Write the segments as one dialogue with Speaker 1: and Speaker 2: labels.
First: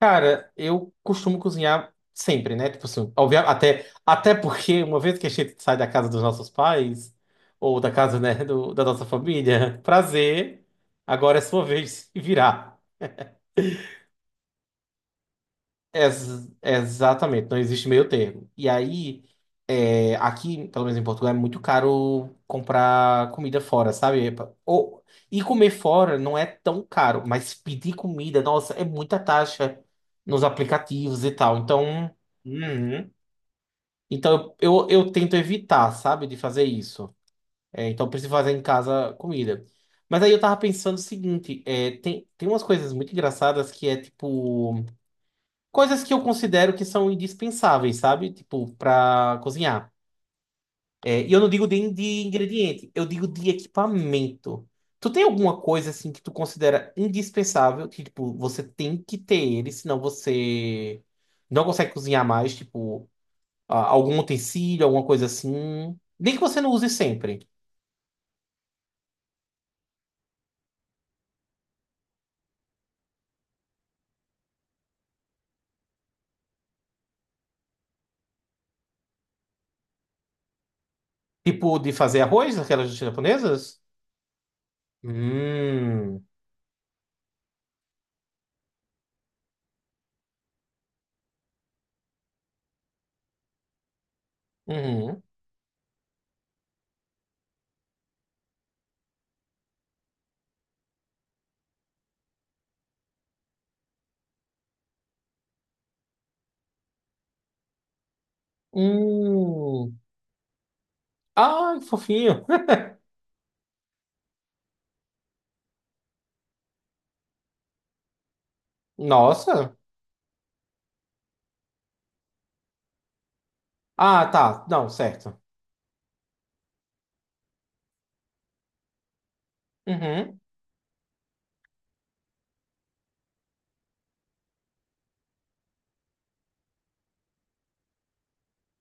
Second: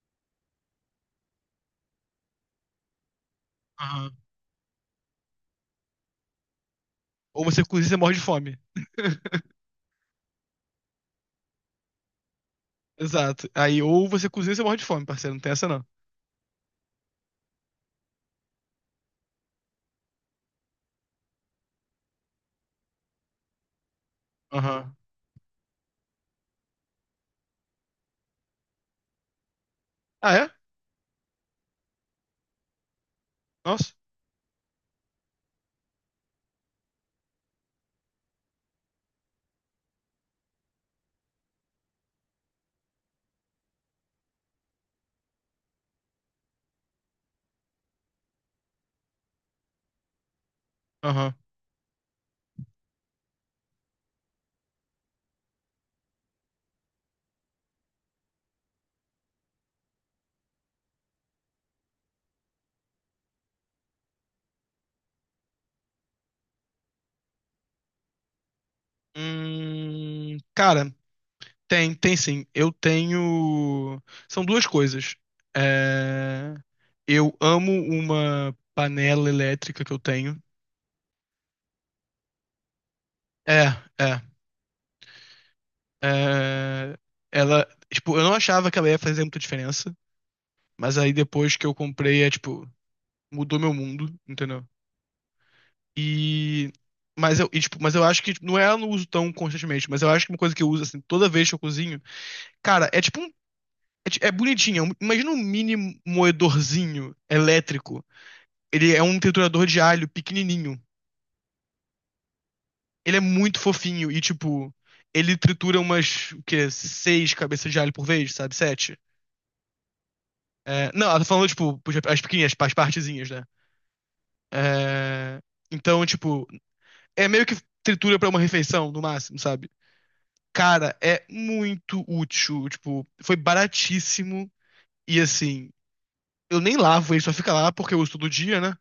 Speaker 1: Cara, eu costumo cozinhar sempre, né? Tipo assim, até,
Speaker 2: Aham.
Speaker 1: até porque uma vez que a gente sai da casa dos nossos pais,
Speaker 2: Ou você
Speaker 1: ou
Speaker 2: cozinha e
Speaker 1: da
Speaker 2: você morre de
Speaker 1: casa, né,
Speaker 2: fome.
Speaker 1: da nossa família, prazer, agora é sua vez de se virar.
Speaker 2: Exato. Aí, ou você cozinha e você morre de fome, parceiro. Não tem essa, não.
Speaker 1: Exatamente, não existe meio termo. E aí, aqui, pelo menos em Portugal, é muito caro comprar comida fora, sabe?
Speaker 2: Aham.
Speaker 1: Ou, e comer fora não é tão caro, mas pedir comida, nossa, é muita taxa
Speaker 2: Ah,
Speaker 1: nos
Speaker 2: é?
Speaker 1: aplicativos e tal. Então, uhum.
Speaker 2: Nossa.
Speaker 1: Então eu tento evitar, sabe, de fazer isso. Então, eu preciso fazer em casa comida. Mas aí eu tava pensando o seguinte, tem umas coisas muito engraçadas que é tipo. Coisas que eu considero que são indispensáveis, sabe? Tipo, pra cozinhar. E
Speaker 2: Aham.
Speaker 1: eu não digo de ingrediente, eu digo de equipamento. Tu tem alguma coisa assim que tu considera indispensável, que tipo, você tem que ter ele, senão você não consegue cozinhar mais, tipo, algum utensílio, alguma coisa assim. Nem que você não use sempre.
Speaker 2: Cara, tem sim. Eu tenho. São duas coisas. É... Eu amo uma panela elétrica que eu tenho.
Speaker 1: Tipo, de fazer arroz, aquelas
Speaker 2: É,
Speaker 1: japonesas?
Speaker 2: é.
Speaker 1: Hum.
Speaker 2: é... Ela. Tipo, eu não achava que ela ia fazer muita diferença. Mas aí depois que eu comprei, é tipo, mudou meu mundo, entendeu?
Speaker 1: Uhum.
Speaker 2: E. mas eu acho que tipo, não é, eu não uso tão constantemente, mas eu acho que uma coisa que eu uso assim toda vez que eu cozinho, cara, é tipo um. É, é bonitinho. Imagina um mini moedorzinho elétrico. Ele é um triturador de
Speaker 1: Hum.
Speaker 2: alho pequenininho.
Speaker 1: Ai, que fofinho.
Speaker 2: Ele é muito fofinho e, tipo, ele tritura umas, o quê? Seis cabeças de alho por vez, sabe? Sete.
Speaker 1: Nossa.
Speaker 2: É, não, ela tá falando, tipo, as pequenas, as partezinhas, né?
Speaker 1: Ah, tá. Não, certo.
Speaker 2: É, então, tipo, é meio que tritura pra uma refeição, no máximo, sabe?
Speaker 1: Uhum.
Speaker 2: Cara, é muito útil. Tipo, foi baratíssimo. E assim, eu nem lavo ele, só fica lá porque eu uso todo dia, né?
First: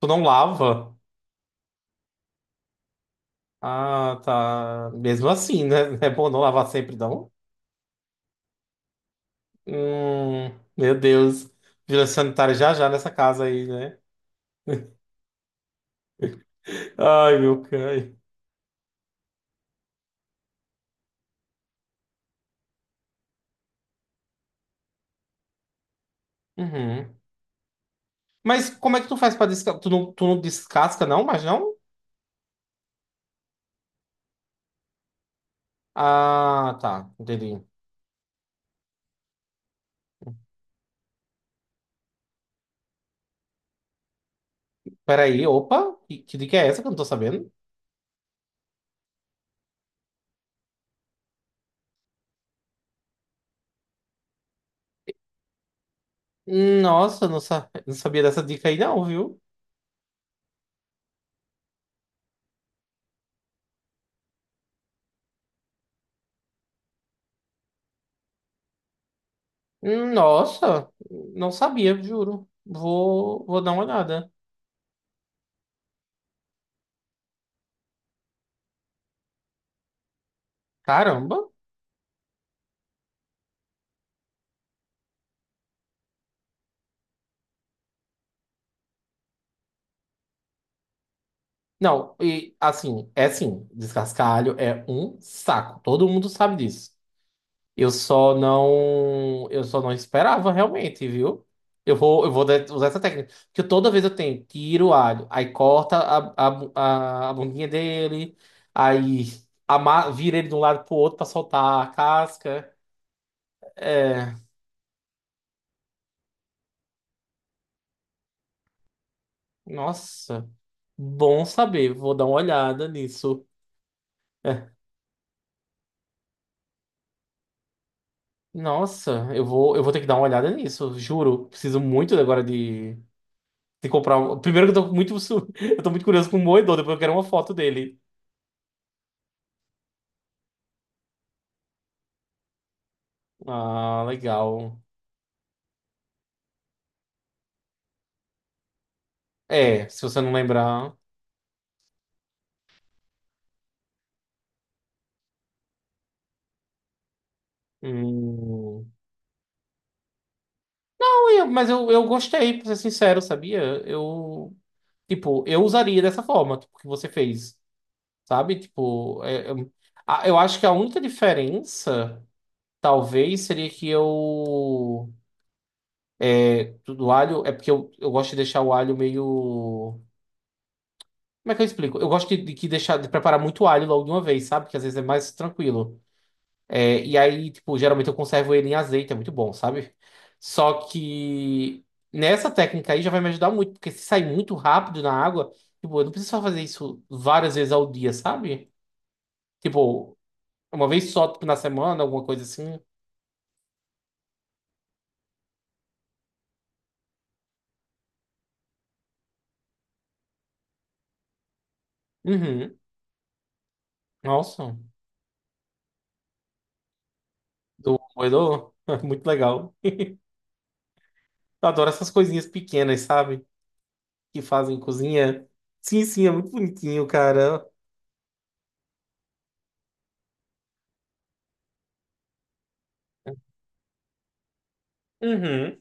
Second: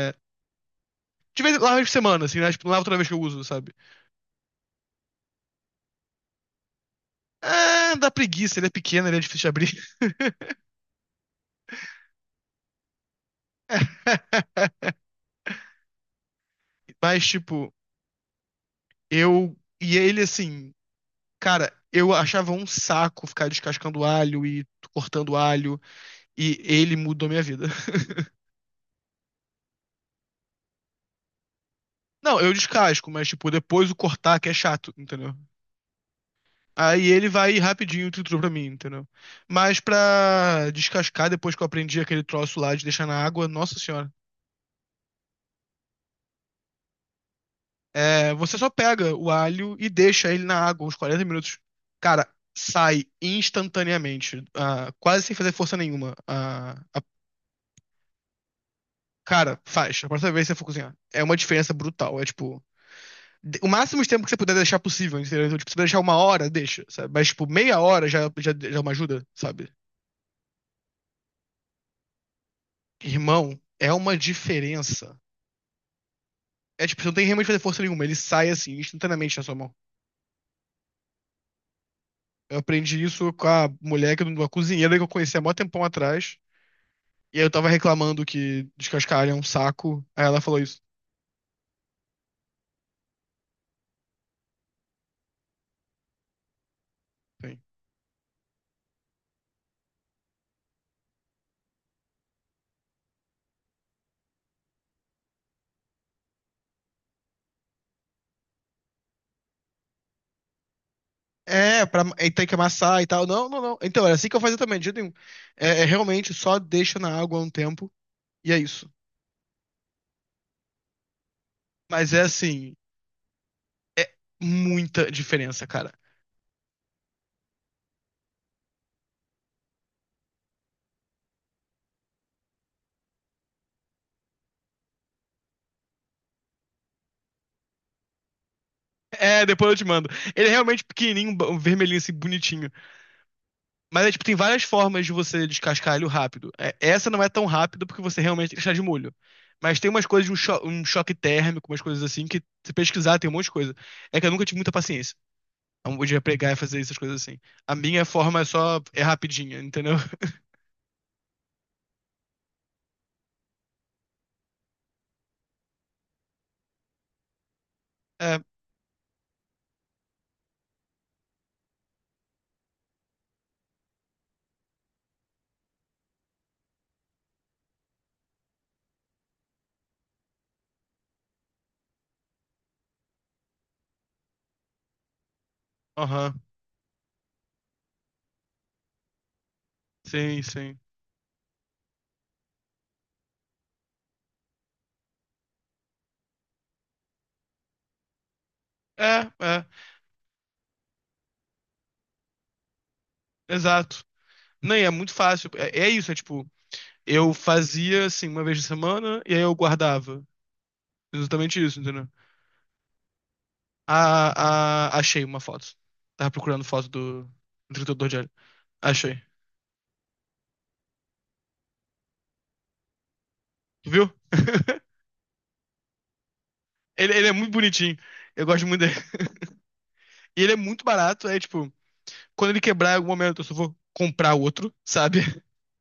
Speaker 1: Tu não lava?
Speaker 2: de vez lavo por semana, assim, né? Tipo, não lavo toda vez que eu uso, sabe?
Speaker 1: Ah, tá. Mesmo assim, né? É bom não lavar sempre, não?
Speaker 2: Ah, dá preguiça, ele é pequeno, ele é difícil de abrir.
Speaker 1: Hum, meu Deus. Vigilância sanitária já já nessa casa aí, né?
Speaker 2: Mas,
Speaker 1: Ai, meu
Speaker 2: tipo,
Speaker 1: cai.
Speaker 2: eu. E ele, assim, cara, eu achava um saco ficar descascando alho e cortando alho. E ele
Speaker 1: Uhum.
Speaker 2: mudou minha vida.
Speaker 1: Mas como é que tu faz pra descascar? Tu não descasca, não? Mas não?
Speaker 2: Não, eu descasco, mas, tipo, depois o cortar que é chato, entendeu?
Speaker 1: Ah,
Speaker 2: Aí
Speaker 1: tá.
Speaker 2: ele vai
Speaker 1: Entendi.
Speaker 2: rapidinho triturou pra mim, entendeu? Mas pra descascar, depois que eu aprendi aquele troço lá de deixar na água, nossa senhora.
Speaker 1: Peraí, opa. Que dica é essa que eu não tô sabendo?
Speaker 2: É, você só pega o alho e deixa ele na água uns 40 minutos. Cara, sai instantaneamente, ah, quase sem fazer força nenhuma. Ah,
Speaker 1: Nossa, não, não sabia dessa dica aí, não, viu?
Speaker 2: cara, faz. A próxima vez que você for cozinhar. É uma diferença brutal. É tipo. O máximo de tempo que você puder deixar possível, entendeu? Então, tipo, se você deixar uma hora, deixa, sabe? Mas, tipo, meia hora já é uma ajuda, sabe?
Speaker 1: Nossa, não sabia, juro. Vou,
Speaker 2: Irmão,
Speaker 1: vou dar uma
Speaker 2: é uma
Speaker 1: olhada.
Speaker 2: diferença. É tipo, você não tem realmente que fazer força nenhuma, ele sai assim, instantaneamente na sua mão.
Speaker 1: Caramba.
Speaker 2: Eu aprendi isso com a mulher, uma cozinheira que eu conheci há mó tempão atrás. E aí eu tava reclamando que descascar alho é um saco. Aí ela falou isso.
Speaker 1: Não, e assim, é assim, descascalho é um saco. Todo mundo sabe disso.
Speaker 2: Sim.
Speaker 1: Eu só não esperava realmente, viu? Eu vou usar essa técnica. Porque toda vez eu tenho, tiro o alho, aí corta a bundinha dele, aí vira ele de um lado pro outro pra soltar
Speaker 2: É,
Speaker 1: a
Speaker 2: aí tem que
Speaker 1: casca.
Speaker 2: amassar e tal. Não, não, não. Então, era assim
Speaker 1: É,
Speaker 2: que eu fazia também, de jeito nenhum. É, realmente só deixa na água um tempo e é isso.
Speaker 1: Nossa. Bom saber,
Speaker 2: Mas
Speaker 1: vou
Speaker 2: é
Speaker 1: dar uma
Speaker 2: assim,
Speaker 1: olhada nisso. É.
Speaker 2: muita diferença, cara.
Speaker 1: Nossa, eu vou ter que dar uma olhada nisso, juro. Preciso muito agora de comprar. Primeiro que eu tô muito, eu tô muito curioso com o moedor, depois eu quero uma foto dele.
Speaker 2: É, depois eu te mando. Ele é realmente pequenininho, vermelhinho assim, bonitinho.
Speaker 1: Ah,
Speaker 2: Mas é, tipo, tem várias
Speaker 1: legal.
Speaker 2: formas de você descascar ele rápido. É, essa não é tão rápida porque você realmente tem que deixar de molho. Mas
Speaker 1: É,
Speaker 2: tem
Speaker 1: se
Speaker 2: umas
Speaker 1: você
Speaker 2: coisas de
Speaker 1: não
Speaker 2: um
Speaker 1: lembrar.
Speaker 2: choque térmico, umas coisas assim, que se pesquisar tem um monte de coisa. É que eu nunca tive muita paciência. Então, podia pegar e fazer essas coisas assim. A minha forma é só,
Speaker 1: Hum.
Speaker 2: é rapidinha, entendeu?
Speaker 1: Não, mas eu gostei, pra ser sincero, sabia? Eu, tipo, eu usaria dessa forma, tipo, que você fez,
Speaker 2: É,
Speaker 1: sabe? Tipo, eu acho que a única diferença, talvez, seria que eu. Tudo alho é porque eu gosto de deixar o alho meio. Como é que eu explico? Eu gosto de, de preparar muito alho logo de uma vez, sabe? Que às vezes é mais tranquilo.
Speaker 2: aham,
Speaker 1: E aí, tipo, geralmente eu conservo ele em azeite, é muito bom, sabe?
Speaker 2: sim,
Speaker 1: Só
Speaker 2: sim.
Speaker 1: que nessa técnica aí já vai me ajudar muito, porque se sair muito rápido na água, tipo, eu não preciso só fazer isso várias vezes ao dia, sabe?
Speaker 2: É, é,
Speaker 1: Tipo, uma vez só, tipo, na semana, alguma coisa assim.
Speaker 2: exato. Não, e é muito fácil. É, é isso, é tipo, eu fazia assim uma vez na semana e aí eu guardava. Exatamente isso, entendeu?
Speaker 1: Uhum.
Speaker 2: Ah,
Speaker 1: Nossa,
Speaker 2: ah, achei uma foto. Tava procurando foto do
Speaker 1: do
Speaker 2: entregador de olho.
Speaker 1: moedor,
Speaker 2: Achei.
Speaker 1: muito legal. Eu adoro essas coisinhas pequenas, sabe?
Speaker 2: Tu viu?
Speaker 1: Que fazem cozinha. Sim, sim, é muito bonitinho,
Speaker 2: Ele é muito
Speaker 1: cara.
Speaker 2: bonitinho. Eu gosto muito dele. E ele é muito barato. É tipo, quando ele quebrar em algum momento, eu só vou comprar outro, sabe?
Speaker 1: Uhum.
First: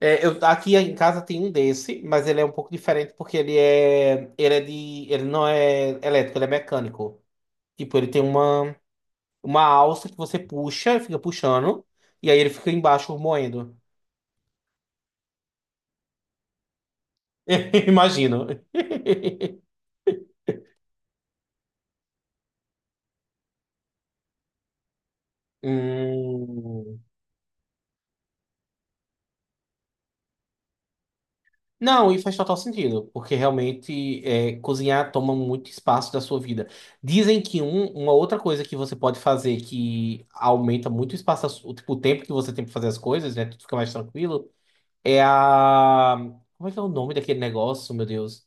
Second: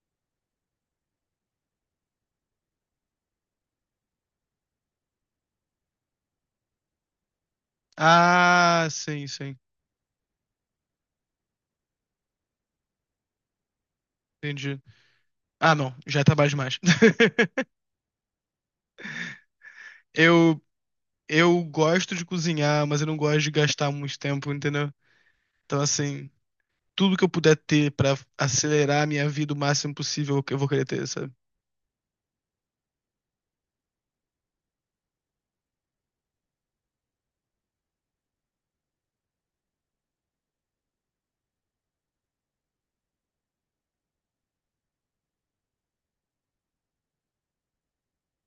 Speaker 1: Eu, aqui em casa tem um desse, mas ele é um pouco diferente porque ele não é elétrico, ele é mecânico. Tipo, ele tem uma,
Speaker 2: Ah, sim, sim.
Speaker 1: uma alça que você puxa, fica puxando, e aí ele fica embaixo moendo.
Speaker 2: Entendi. Ah, não. Já tá baixo demais.
Speaker 1: Imagino.
Speaker 2: Eu, eu gosto de cozinhar, mas eu não gosto de gastar muito tempo, entendeu? Então, assim,
Speaker 1: Hum.
Speaker 2: tudo que eu puder ter pra acelerar a minha vida o máximo possível, eu vou querer ter, sabe?
Speaker 1: Não, e faz total sentido, porque realmente cozinhar toma muito espaço da sua vida. Dizem que uma outra coisa que você pode fazer que aumenta muito o espaço, tipo, o tempo que você tem para fazer as coisas, né? Tudo fica mais tranquilo. É a. Como é que é o nome daquele negócio, meu Deus?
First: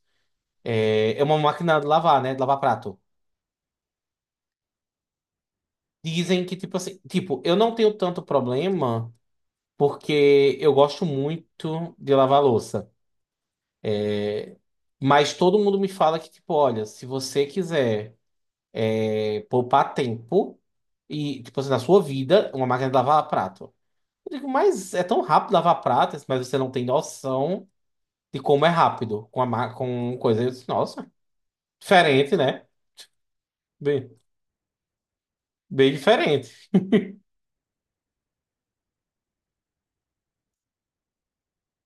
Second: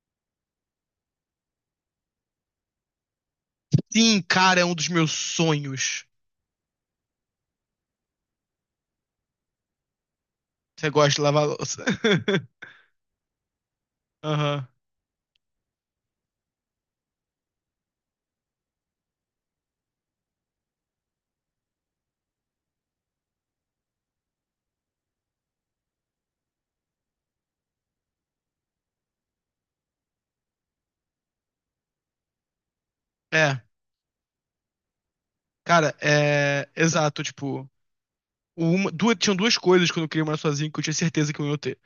Speaker 1: É uma máquina de lavar, né? De lavar prato.
Speaker 2: Sim, cara, é um dos meus sonhos.
Speaker 1: Dizem que, tipo assim, tipo, eu não tenho tanto problema porque eu
Speaker 2: Você
Speaker 1: gosto
Speaker 2: gosta de lavar louça.
Speaker 1: muito de lavar louça.
Speaker 2: Aham.
Speaker 1: Mas todo mundo me fala que, tipo, olha, se você quiser. Poupar tempo e, tipo assim, na sua vida, uma máquina de lavar prato. Eu digo, mas é tão rápido lavar prato, mas você não tem noção de como é rápido com com coisa. Eu disse, nossa, diferente, né?
Speaker 2: É,
Speaker 1: Bem, bem
Speaker 2: cara,
Speaker 1: diferente.
Speaker 2: é. Exato, tipo. Uma, duas, tinham duas coisas quando eu queria morar sozinho que eu tinha certeza que eu ia ter.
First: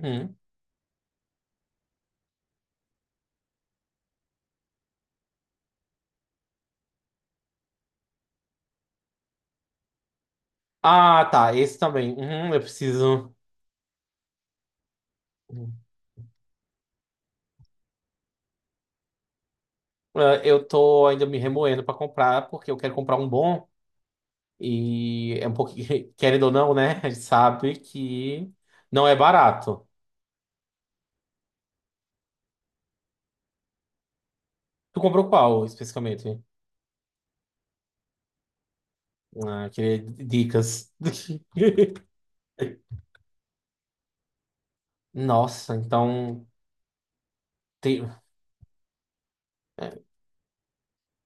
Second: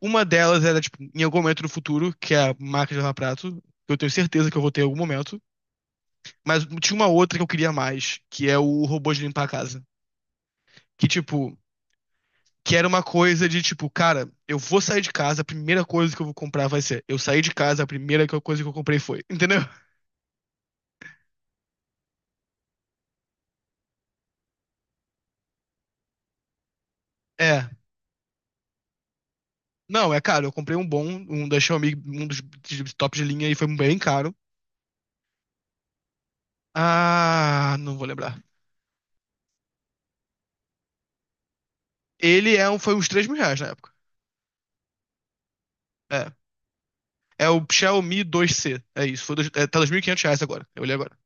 Speaker 2: Uma delas era, tipo, em algum momento no futuro, que é a máquina de lavar prato, que eu tenho certeza que eu vou ter em algum momento. Mas tinha uma outra que eu queria mais, que é o robô de limpar a casa. Que,
Speaker 1: Ah, tá,
Speaker 2: tipo,
Speaker 1: esse também. Uhum, eu
Speaker 2: que era uma
Speaker 1: preciso.
Speaker 2: coisa de, tipo, cara, eu vou sair de casa, a
Speaker 1: Uhum.
Speaker 2: primeira coisa que eu vou comprar vai ser. Eu saí de casa, a primeira coisa que eu comprei foi. Entendeu?
Speaker 1: Ah, eu tô ainda me remoendo pra comprar, porque eu quero comprar um bom. E é um pouquinho, querendo ou não, né? A gente
Speaker 2: É,
Speaker 1: sabe que não é barato.
Speaker 2: não, é caro. Eu comprei um bom, um da Xiaomi, um dos de top de linha e foi bem caro.
Speaker 1: Tu comprou qual especificamente?
Speaker 2: Ah, não vou lembrar.
Speaker 1: Ah, eu queria dicas.
Speaker 2: Ele é um, foi uns R$ 3.000 na época.
Speaker 1: Nossa,
Speaker 2: É.
Speaker 1: então.
Speaker 2: É o
Speaker 1: Tem...
Speaker 2: Xiaomi 2C. É isso. Tá dois mil
Speaker 1: é,
Speaker 2: e quinhentos reais agora. Eu olhei agora.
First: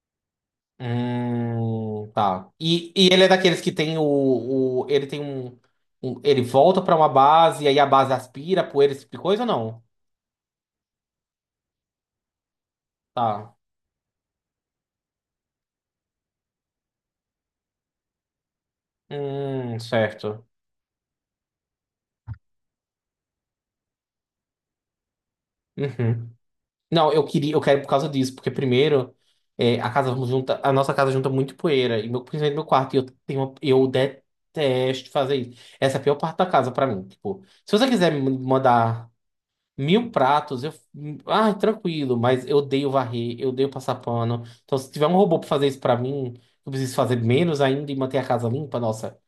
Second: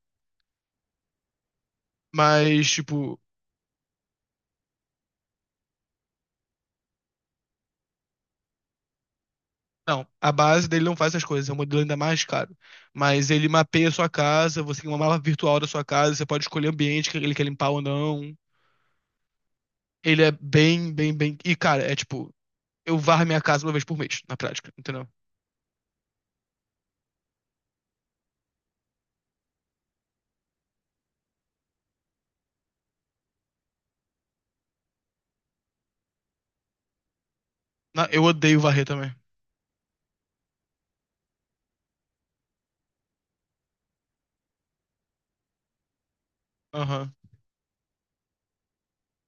Speaker 1: Tá.
Speaker 2: Mas,
Speaker 1: E
Speaker 2: tipo,
Speaker 1: ele é daqueles que tem o ele tem ele volta pra uma base e aí a base aspira poeira, esse tipo de coisa ou não?
Speaker 2: não. A base dele não faz essas coisas. É um modelo ainda mais caro. Mas ele
Speaker 1: Tá.
Speaker 2: mapeia a sua casa. Você tem uma mala virtual da sua casa. Você pode escolher o ambiente que ele quer limpar ou não. Ele é
Speaker 1: Certo.
Speaker 2: bem, bem, bem. E, cara, é tipo, eu varro minha casa uma vez por mês, na prática, entendeu?
Speaker 1: Uhum. Não, eu queria, eu quero por causa disso, porque primeiro a nossa casa junta muito poeira e meu, principalmente meu quarto, e eu tenho eu detesto fazer isso. Essa é a pior parte da casa pra mim, tipo, se você quiser
Speaker 2: Eu
Speaker 1: me
Speaker 2: odeio varrer
Speaker 1: mandar
Speaker 2: também.
Speaker 1: Mil pratos, eu. Ai, tranquilo, mas eu odeio varrer, eu odeio passar pano. Então, se tiver um robô pra fazer isso pra mim, eu preciso
Speaker 2: Aham.
Speaker 1: fazer menos ainda e manter a casa limpa, nossa.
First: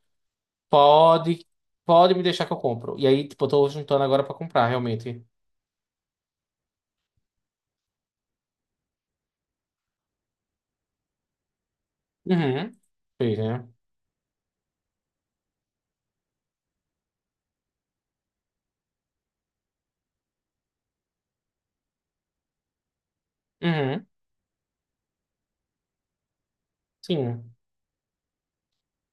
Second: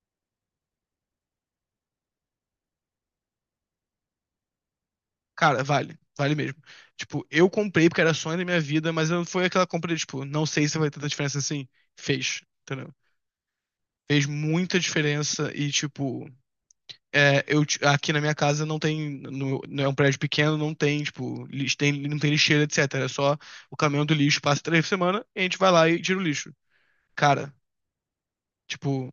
Speaker 1: Pode, pode me deixar que eu compro. E aí, tipo, eu tô juntando agora pra comprar, realmente.
Speaker 2: Cara, vale. Vale mesmo. Tipo, eu comprei porque era sonho da minha vida, mas não foi aquela compra de, tipo, não sei se vai ter tanta diferença assim. Fez,
Speaker 1: Uhum.
Speaker 2: entendeu?
Speaker 1: Fez, né?
Speaker 2: Fez muita diferença e, tipo, aqui na minha casa não tem, não é um prédio pequeno, não tem, tipo, não tem lixeira, etc. É só o caminhão
Speaker 1: Uhum.
Speaker 2: do lixo passa três por semana e a gente vai lá e tira o lixo. Cara,
Speaker 1: Sim.
Speaker 2: tipo,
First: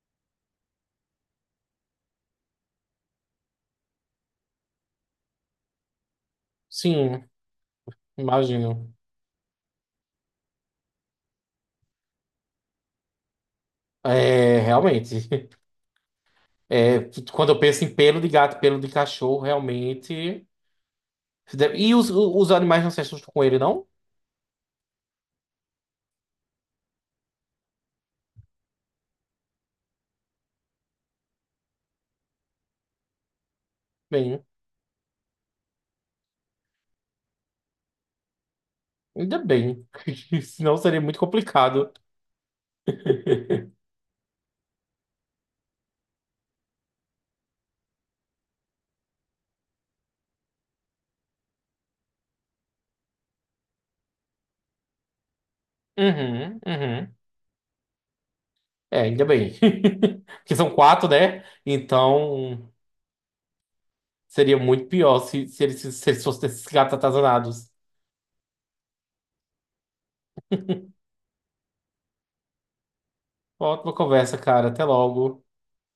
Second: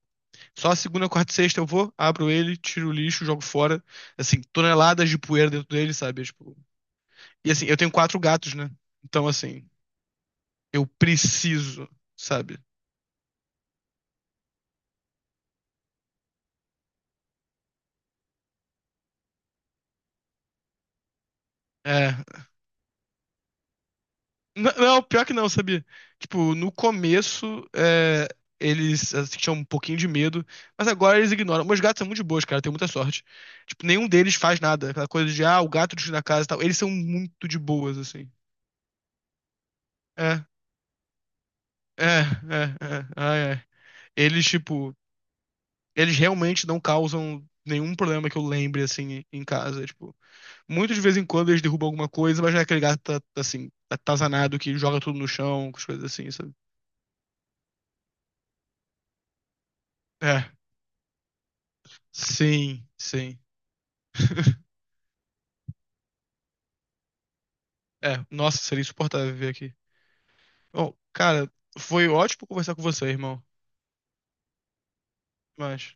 Speaker 2: só segunda, quarta e sexta eu vou, abro ele, tiro o lixo, jogo fora. Assim, toneladas de poeira dentro dele, sabe?
Speaker 1: Sim,
Speaker 2: E assim, eu tenho quatro gatos, né?
Speaker 1: imagino.
Speaker 2: Então, assim, eu preciso, sabe?
Speaker 1: É, realmente. É, quando eu penso em pelo de gato, pelo de cachorro, realmente. E os,
Speaker 2: É.
Speaker 1: os animais não se assustam com ele, não?
Speaker 2: Não, pior que não, sabia? Tipo, no começo, eles assim, tinham um pouquinho de medo, mas agora eles ignoram. Meus gatos são muito de boas, cara, eu tenho muita sorte. Tipo, nenhum deles
Speaker 1: Bem.
Speaker 2: faz nada. Aquela coisa de, ah, o gato destruiu a casa e tal. Eles são muito de boas, assim.
Speaker 1: Ainda bem,
Speaker 2: É,
Speaker 1: senão seria muito complicado.
Speaker 2: é, é, é. Ah, é. Eles, tipo, eles realmente não causam nenhum problema que eu lembre, assim, em casa, tipo. Muito de vez em quando eles derrubam alguma coisa, mas já é aquele gato tá, assim, atazanado que joga tudo no chão, com as coisas assim, sabe?
Speaker 1: Uhum, uhum. É, ainda bem.
Speaker 2: É,
Speaker 1: Porque são quatro, né? Então
Speaker 2: sim, sim.
Speaker 1: seria muito pior se eles fossem esses gatos atazanados.
Speaker 2: É, nossa, seria insuportável viver aqui. Bom, cara, foi ótimo conversar com você, irmão.
Speaker 1: Ótima conversa, cara. Até logo.
Speaker 2: Mas.